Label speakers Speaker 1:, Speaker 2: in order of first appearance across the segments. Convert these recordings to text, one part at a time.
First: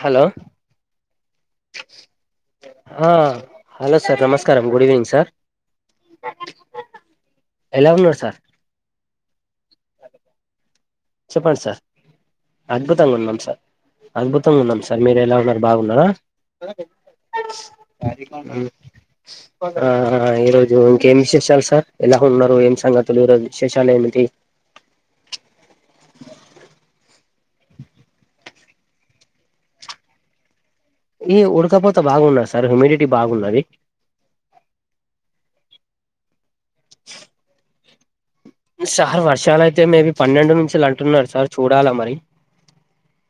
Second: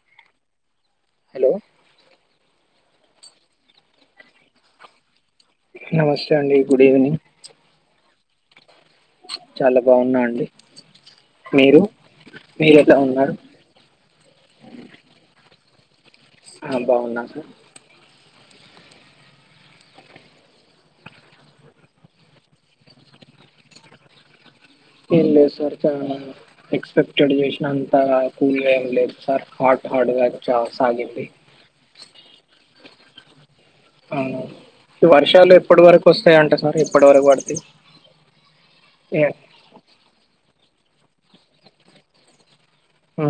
Speaker 1: Hello
Speaker 2: hello
Speaker 1: hello sir నమస్కారం good evening sir
Speaker 2: నమస్తే అండి గుడ్ ఈవినింగ్
Speaker 1: ఎలా ఉన్నారు సార్
Speaker 2: చాలా బాగున్నా అండి
Speaker 1: చెప్పండి సార్
Speaker 2: మీరు మీరు ఎలా
Speaker 1: అద్భుతంగా
Speaker 2: ఉన్నారు
Speaker 1: ఉన్నాం అద్భుతంగా ఉన్నాం సార్ మీరు ఎలా ఉన్నారు బాగున్నారా
Speaker 2: ఆ బాగున్నా సార్
Speaker 1: గరి కొ [unintelligible] ఆ ఈరోజు ఇంకేం విశేషాలు సార్ ఎలా ఉన్నారు ఏం సంగతులు ఈ రోజు విశేషాలు ఏమిటి
Speaker 2: ఏం లేవు సార్ చ ఎక్స్పెక్టెడ్ చేసినంత కూల్ గా ఏం లేదు సార్ హార్ట్ హార్డ్ గా సాగింది
Speaker 1: ఈ ఉడకపోత బాగున్నది సార్ హ్యూమిడిటీ బాగున్నది
Speaker 2: అవును ఈ వర్షాలు ఎప్పటి వరకు వస్తాయి అంట సార్ ఎప్పటి వరకు పడుతాయి
Speaker 1: సార్ వర్షాలు అయితే మేబీ పన్నెండు నుంచి అంటున్నారు సార్ చూడాలి మరి
Speaker 2: హా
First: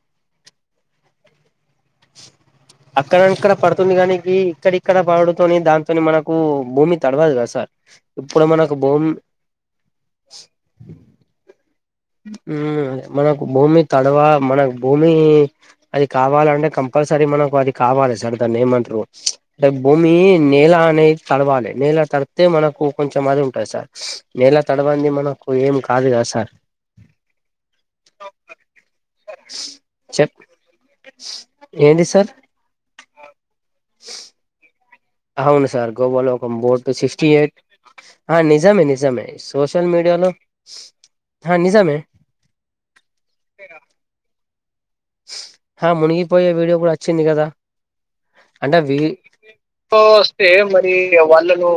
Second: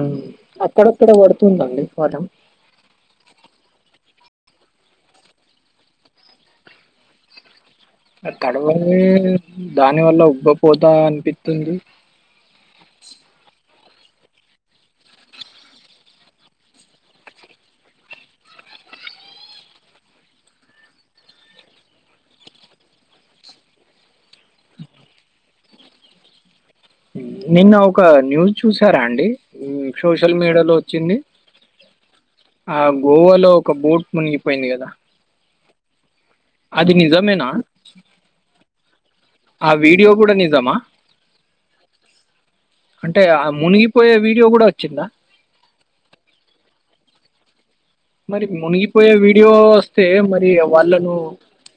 Speaker 2: అక్కడక్కడ పడుతుందండి పదం
Speaker 1: అక్కడక్కడ పడుతుంది కానికి ఇక్కడక్కడ పడడుతోని దాంతో మనకు భూమి తడవదు కదా సార్ ఇప్పుడు మనకు
Speaker 2: తడవలె
Speaker 1: భూమి
Speaker 2: దాని వల్ల ఉబ్బపోతా అనిపిస్తుంది
Speaker 1: ఉమ్ మనకు భూమి తడవా మనకు భూమి అది కావాలంటే కంపల్సరీ మనకు అది కావాలి సార్ దాన్ని ఏమంటారు అంటే భూమి నేల అనేది తడవాలి నేల తడితే మనకు కొంచెం అది ఉంటుంది సార్ నెల తడవనిది మనకు ఏం కాదు కదా సార్
Speaker 2: నిన్న ఒక న్యూస్ చూసారా అండి
Speaker 1: చెప్
Speaker 2: సోషల్ మీడియాలో వచ్చింది
Speaker 1: ఏంటి సార్
Speaker 2: ఆ గోవాలో ఒక బోట్ మునిగిపోయింది కదా
Speaker 1: అవును సార్ గోవాలో ఒక బోట్
Speaker 2: అది
Speaker 1: సిక్స్టీ
Speaker 2: నిజమేనా
Speaker 1: ఎయిట్ ఆ నిజమే నిజమే
Speaker 2: ఆ
Speaker 1: సోషల్
Speaker 2: వీడియో
Speaker 1: మీడియాలో
Speaker 2: కూడా నిజమా
Speaker 1: హ నిజమే
Speaker 2: అంటే ఆ మునిగిపోయే వీడియో కూడా వచ్చిందా
Speaker 1: హా మునిగిపోయే విడియో కూడా వచ్చింది కదా
Speaker 2: మరి
Speaker 1: అంటే అవి
Speaker 2: మునిగిపోయే వీడియో
Speaker 1: [unintelligible] వస్తే మరి
Speaker 2: వాళ్ళను
Speaker 1: వాళ్ళను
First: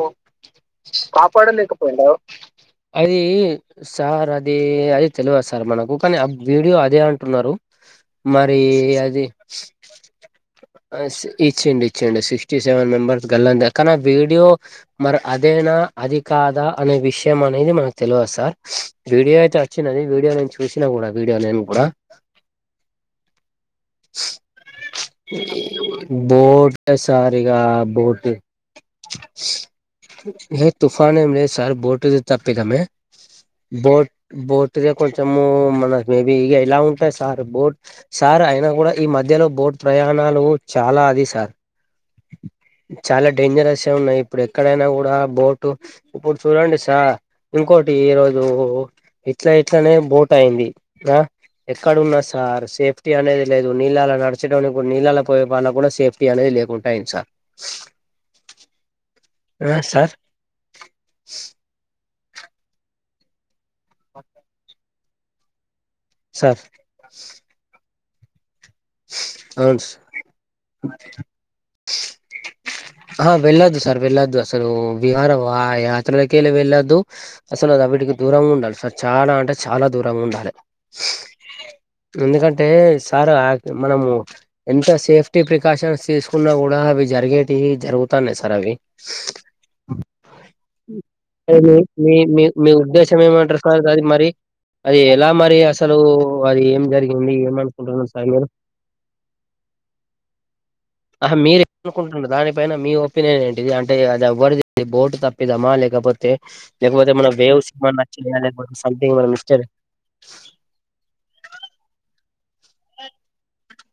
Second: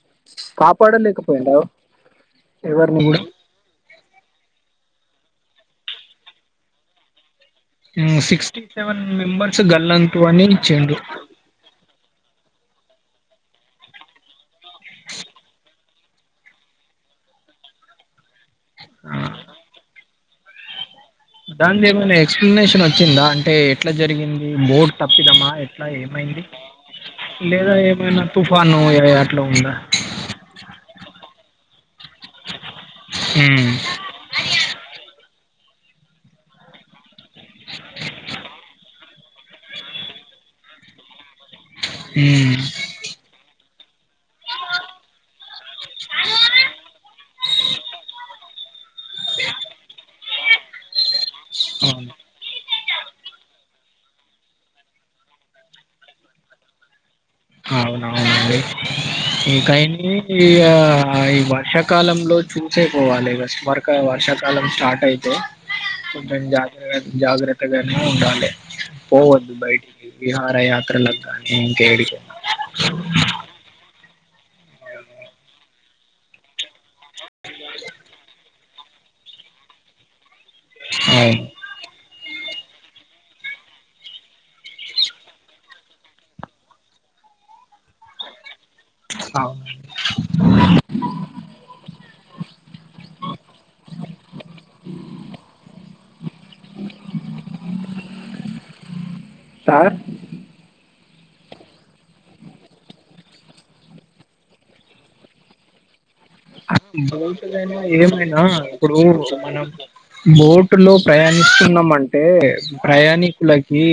Speaker 2: కాపాడలేకపోయిండా
Speaker 1: కాపాడలేకపోయిండ్ర
Speaker 2: ఎవరిని
Speaker 1: అది
Speaker 2: కూడా
Speaker 1: సార్ అది అద తెలియదు సార్ మనకు కానీ ఆ వీడియో అదే అంటున్నారు
Speaker 2: హా
Speaker 1: మరి
Speaker 2: సిక్స్టీ సెవెన్
Speaker 1: అది
Speaker 2: మెంబర్స్ గల్లంతు అని ఇచ్చిండు
Speaker 1: స్ ఇచ్చిండు ఇచ్చిండు సిక్స్టీ సెవెన్ మెంబర్స్ గల్లంత్ కానీ ఆ వీడియో మరి అదేనా అది కాదా అనే విషయం అనేది మనకు తెలవదు సార్
Speaker 2: ఆ,
Speaker 1: వీడియో అయితే వచ్చినది వీడియో నేను చూసినా కూడా వీడియో నేను కూడా
Speaker 2: దాన్ది ఏమన్న ఎక్స్ప్లనేషన్ వచ్చిందా అంటే ఎట్లా జరిగింది బోటు తప్పిదమా ఎట్లా ఏమైంది
Speaker 1: బోట్ సార్ ఇగ
Speaker 2: లేదా ఏమైన
Speaker 1: బోట్
Speaker 2: తుఫాన్ తుఫాన్ ఈవే అట్ల ఉందా
Speaker 1: ఏ తుఫాన్ ఏమీ లేదు సార్ బోట్ తప్పిదమే
Speaker 2: ఉమ్
Speaker 1: బోట్ బోటుదే కొంచము మన మేబీ ఇ ఇలా ఉంటాయి సార్ బోట్ సార్ అయినా కూడా ఈ మధ్యలో బోట్ ప్రయాణాలు చాలా అది సార్
Speaker 2: హ్మ్
Speaker 1: చాలా డేంజరస్ ఉన్నాయి ఇప్పుడు ఎక్కడైనా కూడా బోట్ ఇప్పుడు చూడండి సార్ ఇంకోటి ఈరోజు ఇట్లా ఇట్లనే బోట్ అయింది ఆ
Speaker 2: ఉమ్
Speaker 1: ఎక్కడున్నా స సార్ సేఫ్టీ అనేది లేదు నీళ్ళలో నడచడానికి కూడా నీళ్ళలో పోయే వాళ్ళకు కూడా సేఫ్టీ అనేది లేదు సై సార్
Speaker 2: అవునవునండి ఇంకా
Speaker 1: ఆ
Speaker 2: ఏమి
Speaker 1: సార్
Speaker 2: ఇగా ఈ వర్షాకాలంలో చూసే పోవాలి వర్క్ ఇక వర్షాకాలం స్టార్ట్ అయితే కొంచం
Speaker 1: సార్
Speaker 2: జాగ్ర జాగ్రత్త త్త గానే ఉండాలి పోవద్దు
Speaker 1: అవును సార్
Speaker 2: బయటికి విహార యాత్రలకు కానీ ఇంకేడికైనా
Speaker 1: ఆ వెళ్లొద్దు సర్ వెళ్లొద్దు అసలు విహార వా యాత్రలకిల వెళ్లొద్దు అసలువిటికి దూరంగా ఉండాలి సార్ చాలా అంటే చాలా దూరంగా ఉండాలి
Speaker 2: అవును
Speaker 1: ఎందుకంటే సార్ మనము ఎంత సేఫ్టీ ప్రికాషన్స్ తీసుకున్నా కూడా అవి జరిగేటివి జరుగుతాన్నాయి సార్ అవి
Speaker 2: అవు
Speaker 1: అ మీ మీ మీ ఉద్దేశం ఏమంటారు కా అది మరి అది ఎలా మరి అసలు అసలు అది ఏం జరిగింది ఏమనుకుంటున్నారు సార్ మీరు
Speaker 2: ఆ
Speaker 1: అహా మీరేనుకుంటు దానిపైన మీ ఒపీనియన్ ఏంటిది అంటే అది ఎవ్వరిది బోటు తప్పిదామా లేకపోతే పోతే మన వేవ్స్
Speaker 2: బోటుకైనా ఏమైనా ఇప్పుడు మనం
Speaker 1: [unintelligible]
Speaker 2: బోటు లో ప్రయాణిస్తున్నాం అంటే ప్రయాణికుల కి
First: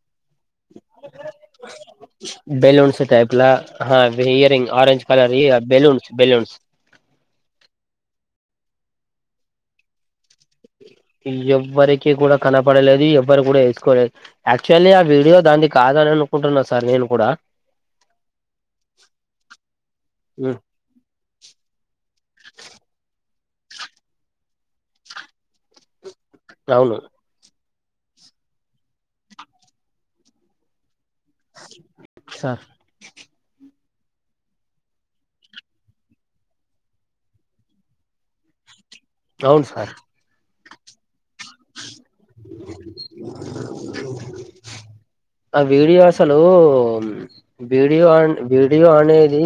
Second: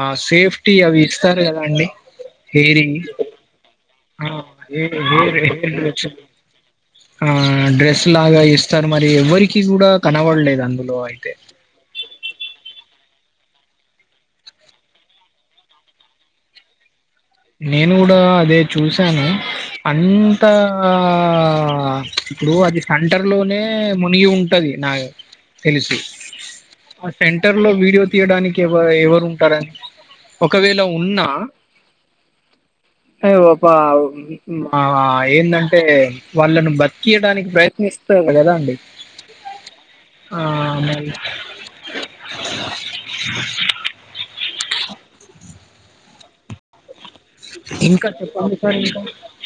Speaker 2: ఆ సేఫ్టీ అవి ఇస్తారు కదా అండి హేరి
Speaker 1: బెలూన్స్ టైప్లా
Speaker 2: ఆ
Speaker 1: ఇయరింగ్
Speaker 2: హే
Speaker 1: ఆరెంజ్ కలర్
Speaker 2: హేర్
Speaker 1: ఇ
Speaker 2: హెయిర్
Speaker 1: బెలూన్స్
Speaker 2: డెడక్షన్
Speaker 1: బెలూన్స్
Speaker 2: ఆ డ్రెస్ లాగా ఇస్తారు మరి ఎవ్వరికి కూడా కనవడలేదు అందులో అయితే
Speaker 1: ఎవ్వరికీ కూడా కనపడలేదు ఎవ్వరు కూడా వేసుకోలేదు యాక్చువల్లీ ఆ వీడియో దానిది కాదని అనుకుంటున్నా సార్ నేను కూడా
Speaker 2: నేను కూడా అదే చూసాను అంత
Speaker 1: ఉమ్
Speaker 2: ఆ ఇప్పుడు అది సెంటర్ లోనే మునిగి ఉంటది నా [unintelligible] తెలిసి
Speaker 1: అవును
Speaker 2: ఆ సెంటర్ లో వీడియో తీయడానికి ఎవ ఎవరు ఉంటారని ఒకవేళ ఉన్నా
Speaker 1: స సా
Speaker 2: ఆ ఒక ఆ ఏందంటే వాళ్ళను బతికీయడానికి ప్రయత్నిస్తారు కదా అండి
Speaker 1: అవును సార్
Speaker 2: ఆ మరి
Speaker 1: ఆ వీడియో అసలు వీడియో
Speaker 2: ఇంకా
Speaker 1: అ
Speaker 2: చెప్పండి సార్
Speaker 1: వీడియో
Speaker 2: ఇంకా
Speaker 1: అనేది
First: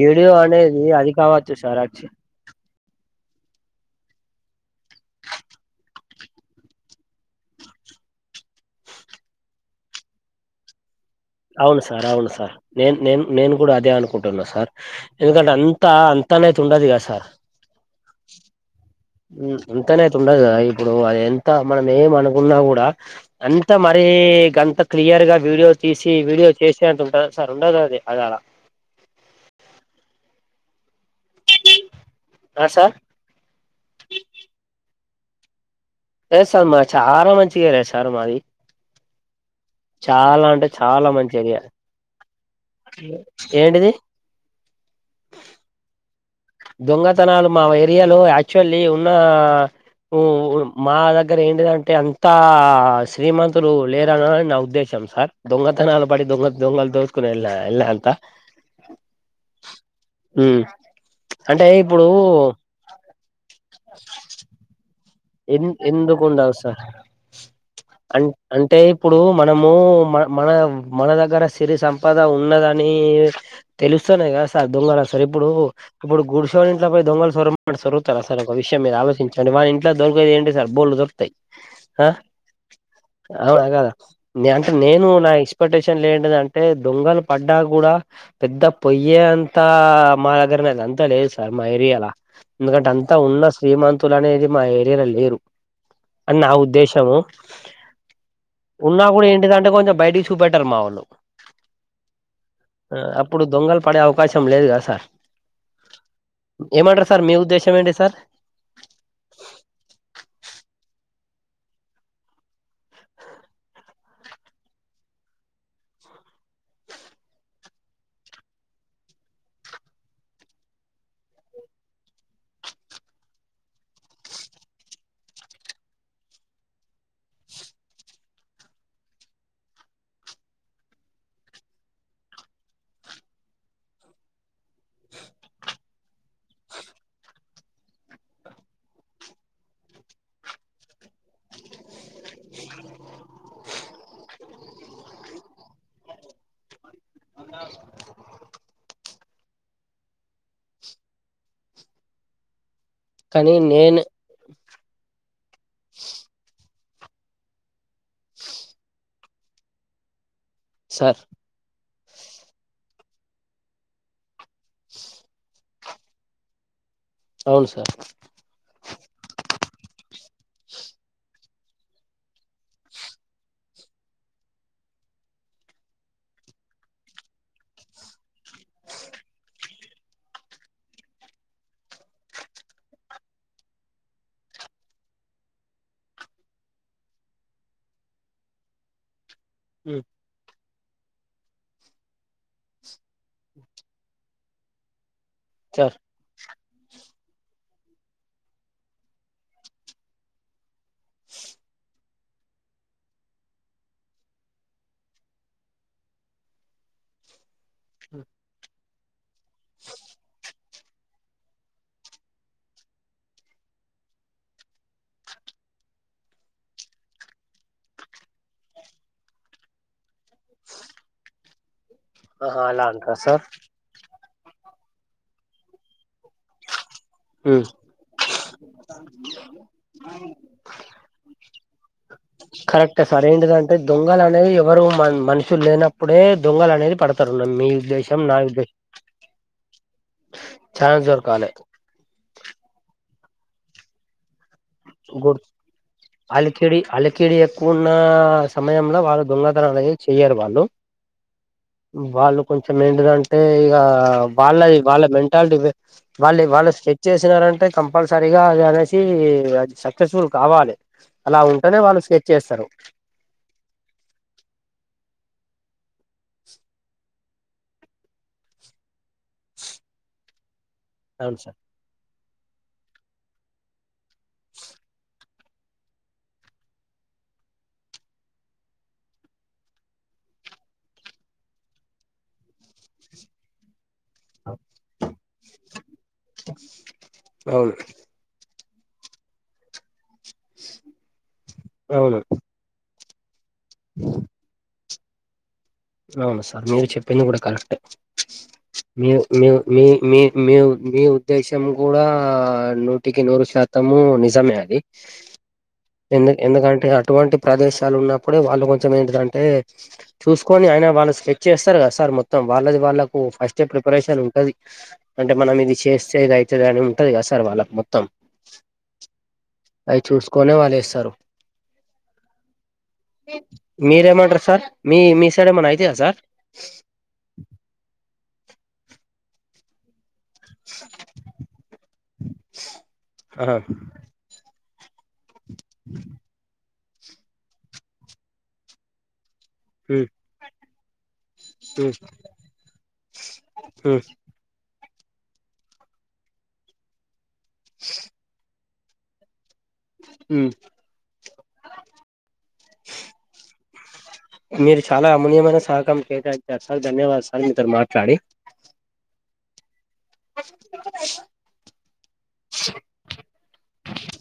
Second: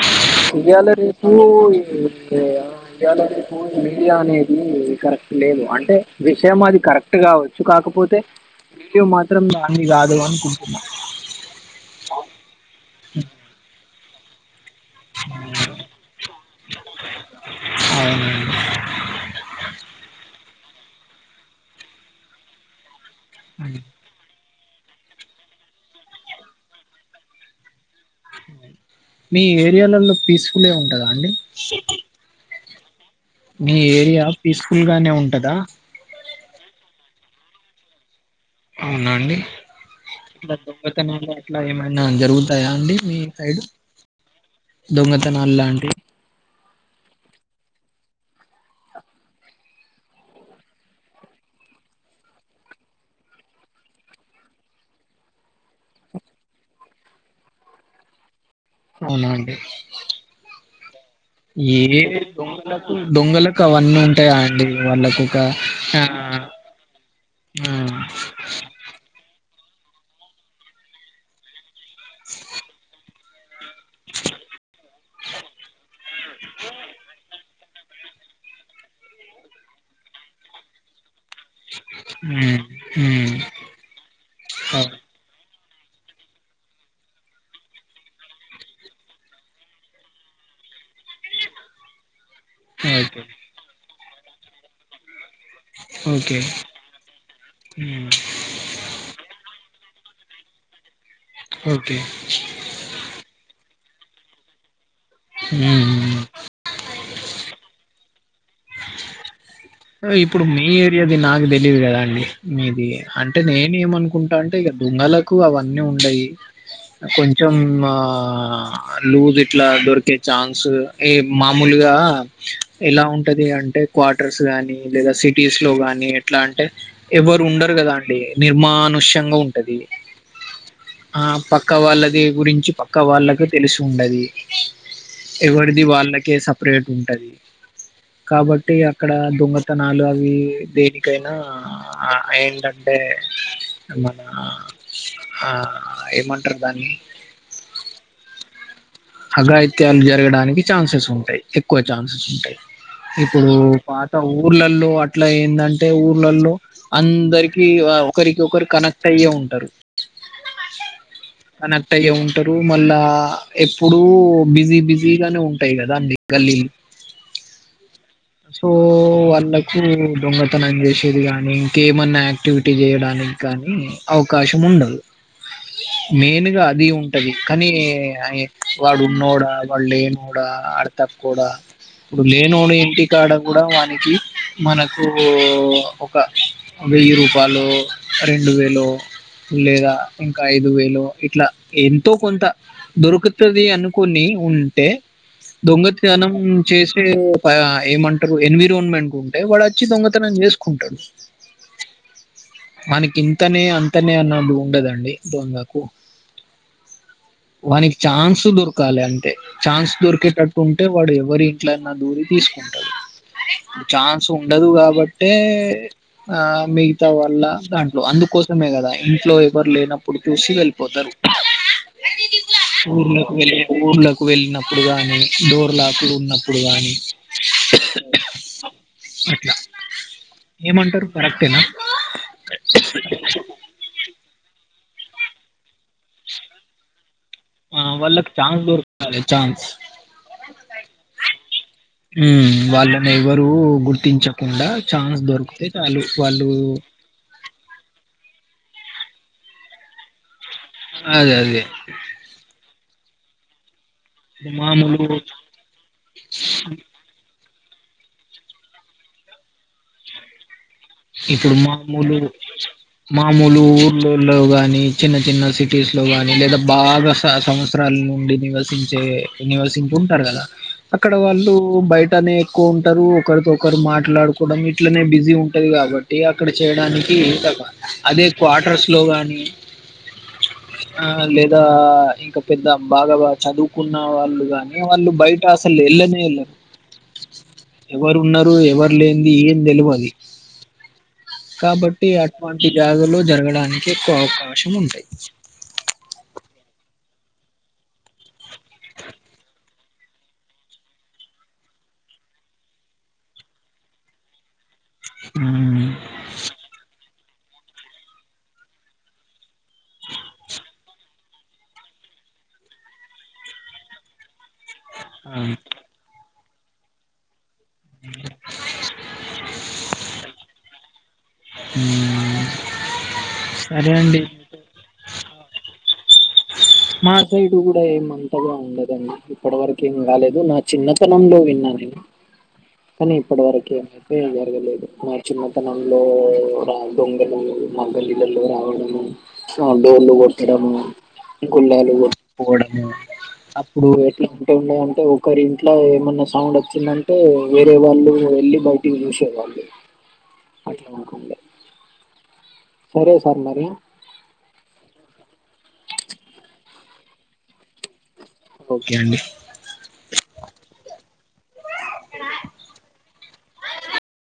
Speaker 1: వీడియో అనేది అది కావచ్చు సర్ వచ్చి
Speaker 2: లో మీడియా అనేది కరెక్ట్ లేదు అంటే విషయం అది కరెక్ట్ ట్ కావచ్చు కాకపోతే వీడియో మాత్రం దాన్ది కాదు అనుకుంటున్నా
Speaker 1: అవును సార్ అవును సార్ నేను నేను నేను కూడా అదే అనుకుంటున్నా సార్ ఎందుకంటే అంతా అంతనైతే ఉండదు కదా సార్
Speaker 2: అవునండి
Speaker 1: ఉమ్ ఎంతనేైతే ఉండదు కదా ఇప్పుడు అది ఎంత మనం ఏమనుకున్నా కూడా అంతా మరి తే గంతా క్లియర్‌గా వీడియో తీసి వీడియో చేసే అంత ఉంటదా సార్ ఉండదది అది అలా
Speaker 2: మీ ఏరియాల్లలో పీస్ఫులే ఉంటాదా అండి
Speaker 1: ఆ సార్
Speaker 2: మీ ఏరియా పీస్ఫుల్గానే ఉంటదా
Speaker 1: ఏ సార్ మాది చాలా మంచి ఏరియా సార్ మాది
Speaker 2: అవునండి
Speaker 1: చాలా అంటే చాలా మంచి ఏరియా
Speaker 2: అనా జరుగుతాయా అండి మీ సైడ్
Speaker 1: ఏంటిది
Speaker 2: దొంగతనాలు లాంటి
Speaker 1: దొంగతనాలు మా ఏరియాలో యాక్చువల్లీ ఉన్న ఓ మా దగ్గర ఏంటిదంటే అంతా శ్రీమంతులు లేరరని నా ఉద్దేశం సార్ దొంగతనాలు పడి దొంగ దొంగలు దోసుకుని ఎలే ఎల్లే అంత
Speaker 2: అవునండి
Speaker 1: అంటే
Speaker 2: ఏ
Speaker 1: ఇప్పుడు
Speaker 2: దొంగలకు దొంగల కు అవన్నీ ఉంటాయాండి వాళ్ళకు ఒక
Speaker 1: ఎం
Speaker 2: ఆ
Speaker 1: ఎందుకుండలా సార్
Speaker 2: ఆ
Speaker 1: అన్ అంటే ఇప్పుడు మనము మన మన మన దగ్గర సిరి సం పద ఉన్నదని తెలిస్తేనే కదా సార్ దొంగల సార్ ఇప్పుడు ఇప్పుడు గుడిషోని ఇంట్లో పోయి దొంగలు సోరుమ్ అంటే సొరుతారా సార్ ఒక విషయం మీరు ఆలోచించండి వానిం ట్లా దొరికేది ఏంటి సార్ బోల్డ్ దొరుకుతాయి ఆ
Speaker 2: మ్మ్ మ్మ్
Speaker 1: అవునా కాదా నే అంటే నేను
Speaker 2: ఓకే
Speaker 1: నా ఎక్స్పెక్టేషన్‌లో ఏంటిదంటే దొంగలు పడ్డా కూడా పెద్ద పొయ్యే అంతా మా దగ్గరన్నే అంతలేదు సార్ మా ఏరియాల ఎందుకంటే అంతా ఉన్న శ్రీమంతులు అనేది మా ఏరియాలో లేరు
Speaker 2: ఓకే
Speaker 1: అని నా ఉద్దేశము
Speaker 2: మ్మ్
Speaker 1: ఉన్నా కూడా ఏంటిదంటే కొంచెం బయటకి చూపెట్టారు మా వొళ్ళు
Speaker 2: ఓకే
Speaker 1: అప్పుడు దొంగలు పడే అవకాశం లేదు కదా సార్
Speaker 2: ఉమ్మ్
Speaker 1: ఏమంటారు సార్ మీ ఉద్దేశం ఏంటి సార్
Speaker 2: ఇప్పుడు మీ ఏరియాది నాకు తెలీయదు కదా అండి మీది అంటే నేను ఏమనుకుంటా అంటే ఇగ దొంగల కు అవన్నీ ఉండయి కొంచెం ఆ లూజ్ ఇట్లా దొరికే ఛాన్స్ ఏ మామూలుగా ఎలా ఉంటది అంటే క్వార్టర్స్ గాని లేదా సిటీస్‌లో గానీ ఎట్లా అంటే ఎవరు ఉండరు కదా అండి నిర్మానుష్యంగా ఉంటది ఆ పక్క వాళ్ళది గురించి పక్క వాళ్ళలకు తెలిసి ఉండది ఎవరిది వాళ్ళకే సపరేట్ ఉంటది కాబట్టి అక్కడ దొంగ తనాలు అవి దేనికైనా ఆ ఏంటంటే మన ఆ ఏమంటారు దాన్ని అఘాయిత్యాలు జరగడానికి ఛాన్సెస్ ఉంటాయి ఎక్కువ ఛాన్సెస్ ఉంటాయి ఇప్పుడు
Speaker 1: కానీ నేను
Speaker 2: పాత ఊర్లల్లో అట్లా ఏందంటే ఊర్లల్లో అందరికి ఆహ్ ఒకరికి ఒకరు కనెక్ట్ అయ్యే ఉంటారు.
Speaker 1: సార్.
Speaker 2: కనెక్ట్ అయ్యే ఉంటారు మళ్ళా ఎప్పుడూ బిజీ బిజీగానే ఉంటాయి కదా మీ గల్లీలు.
Speaker 1: అవును సార్.
Speaker 2: సో అన్. పరులకు దొంగతనం చేసేది కాని ఇంకేమన్నా యాక్టివిటీ చేయడానికి కానీ. అవకాశము ఉండదు. మెయిన్ గా అది ఉంటది కానీ వాడు ఉన్నాడా వాళ్ళు లేనోడ వోడ వాడు తక్కువోడ ఇప్పుడు లేనోడి ఇంటి కాడ కూడా వానికి. మనకు ఒక వెయ్యి రూపాయలో రెండు వేలో. లేదా
Speaker 1: ఉమ్,
Speaker 2: ఇంకా ఐదు వేలో ఇట్లా ఎంతో కొంత. దొరుకుతది అనుకోని ఉంటే.
Speaker 1: సార్
Speaker 2: దొంగతనం చేసే ఒక ఏమంటారు ఎన్విరాన్మెంట్ ఉంటు అంటే వాడోచ్చి దొంగతనం చేసుకుంటాడు. వాడికి ఇంతనే అంతనే అన్నది ఉండదండి దొంగకు. వానికి ఛాన్స్ దొరకాలి అంతే ఛాన్స్ దొరికేటట్టు. అంటే వాడు ఎవరి ఇంట్లాన్నా దూరి తీసుకుంటాడు చాన్స్. వుండదు కాబట్టే. ఆహ్ మిగతా వల్ల దాంట్లో అందుకోసమే కదా ఇంట్లో ఎవరు లేనప్పుడు. ఇప్పుడు చూసి వెళ్ళిపోతారు
Speaker 1: ఆహా అలా అంటారా
Speaker 2: ఊర్లోకి
Speaker 1: సార్
Speaker 2: వెళ్ళి. ఊర్లకు వెళ్ళినప్పుడు గాని డోర్ లాకులు ఉన్నప్పుడు గాని.
Speaker 1: ఉహూ.
Speaker 2: అట్లా ఏమంటారు కరెక్టేనా
Speaker 1: కరెక్టే సార్ ఏంటిదంటే దొంగలు అనేది ఎవరు మ మనుషులు లేనప్పుడే దొంగలు అనేది పడుత మీ
Speaker 2: ఆ
Speaker 1: ఉద్దేశం
Speaker 2: వాళ్ళకి
Speaker 1: నా
Speaker 2: ఛాన్స్
Speaker 1: ఉద్దేశ
Speaker 2: దొరకాలి ఛాన్స్
Speaker 1: చాన్స్ దొరకాలే.
Speaker 2: ఉమ్ వాళ్ళని ఎవరు గుర్తించకుండా ఛాన్స్ దొరికితే చాలు వాళ్ళు.
Speaker 1: కిీడు ఎక్కువ ఉన్న సమయంలో వాళ్ళు దొంగతనాలు అనేది చేయరు వాళ్ళు.
Speaker 2: అదే అదే.
Speaker 1: వాళ్ళు కొంచం ఏంటిదంటే ఇంకా
Speaker 2: ఇప్పుడు
Speaker 1: వాళ్ళది
Speaker 2: మామూలు
Speaker 1: వాళ్ళ మెంటాలిటీ వేరు వాళ్ళే వాళ్ళు స్కెచ్ చేసినారంటే కంపల్సరీగా అది అన్నేసి. అది సక్సెస్ఫుల్ కావాలి అలా
Speaker 2: ఇప్పుడు
Speaker 1: ఉంటేనే వాళ్ళు
Speaker 2: మామూలు
Speaker 1: స్కెచ్ ఏస్తారు.
Speaker 2: మామూలు ఊర్ళలో గాని చిన్న చిన్న సిటీస్ లో గాని లేదా బాగా సంస్. సంవత్సరాల నుండి నివసించే నివసింపు ఉంటారు కదా. అక్కడ
Speaker 1: అవును
Speaker 2: వాళ్ళు
Speaker 1: సార్
Speaker 2: బయటనే ఎక్కువ ఉంటారు ఒకరితో ఒకరు మాట్లాడుకోవడం ఇట్లనే బిజీ ఉంటు ఉంటది కాబట్టి అక్కడ చేయడానికి ఏ తప్ప అదే క్వార్టర్స్ లో గానీ. ఆహ్ లేదా ఇంకా పెద్ద బాగా బాగా చదువు. చదువుకున్న వాళ్ళు కాగాని వాళ్ళు బయట అసలు ఏళ్ళనే ఏళ్ళరు.
Speaker 1: అవును
Speaker 2: ఎవరు ఉన్నారు ఎవరు లేన్ది ఏం తెలువది.
Speaker 1: ఆహ్
Speaker 2: కాబట్టి అటువంటి జాగాలో జరగడానికి ఎక్కువ అవకాశం ఉంటుంది.
Speaker 1: అవును సార్ మీరు చెప్పింది కూడా కరెక్టే. మీ మీ మీ మీ మీ మీ ఉద్దేశం కూడా నూటికి నూరు శాతం. తము నిజమే అండి
Speaker 2: హ్మ్.
Speaker 1: ఎందు ఎందుకంటే అటువంటి. ప్రదేశాలు ఉన్నప్పుడే వాళ్ళు కొంచం ఏంటిదంటే చూసు కొని అయినా వాళు సెట్ చేస్తరు కద సార్ మొత్తం వాళ్ళది వాళ్ళకు ఫస్టే ప్రిపరేషన్ ఉంటది అంటే
Speaker 2: అవును.
Speaker 1: మనం ఇది చేస్తేది అయితది అని ఉంటది కదా సార్ వాళ్ళకు మొత్తం అవి చూసుకోనే వాళ్ళు ఎస్తారు
Speaker 2: హ
Speaker 1: మీరెమంటారు సార్ మీ మీ సైడ్ ఏమైనా అయితే సార్
Speaker 2: మా సైడ్ కూడా ఏమంతగా ఉండదండి ఇప్పటి వరక ఏం కాలేదు నా చిన్నతనంలో విన్నా నేను కానీ ఇప్పటి
Speaker 1: ఆహా
Speaker 2: వరక ఏమైతే జరగలేదు మా చిన్నతనంలో రా దొంగలు అందరిఇళ్లల్లో రావడము సౌండ్
Speaker 1: హ్మ్
Speaker 2: ఏందోకొట్టడం
Speaker 1: హ్మ్
Speaker 2: గొల్లాలు పోవడము అప్పుడు
Speaker 1: హ్మ్
Speaker 2: ఎట్లా వెళ్ళింటే ఒకరి ఇంట్లో ఏమన్నా సౌండ్ వచ్చిందంటే వేరే వాళ్ళు వెళ్ళి బయట చూసేవాళ్లు
Speaker 1: ఉ
Speaker 2: అనకుండే సరే సార్ మరి
Speaker 1: మీరు చాలా అమూన్యమైన సహకారం చేశారు సార్ ధన్యవాద సార్ మీతోని మాట్లాడి
Speaker 2: ఓకే అండి
Speaker 1: అ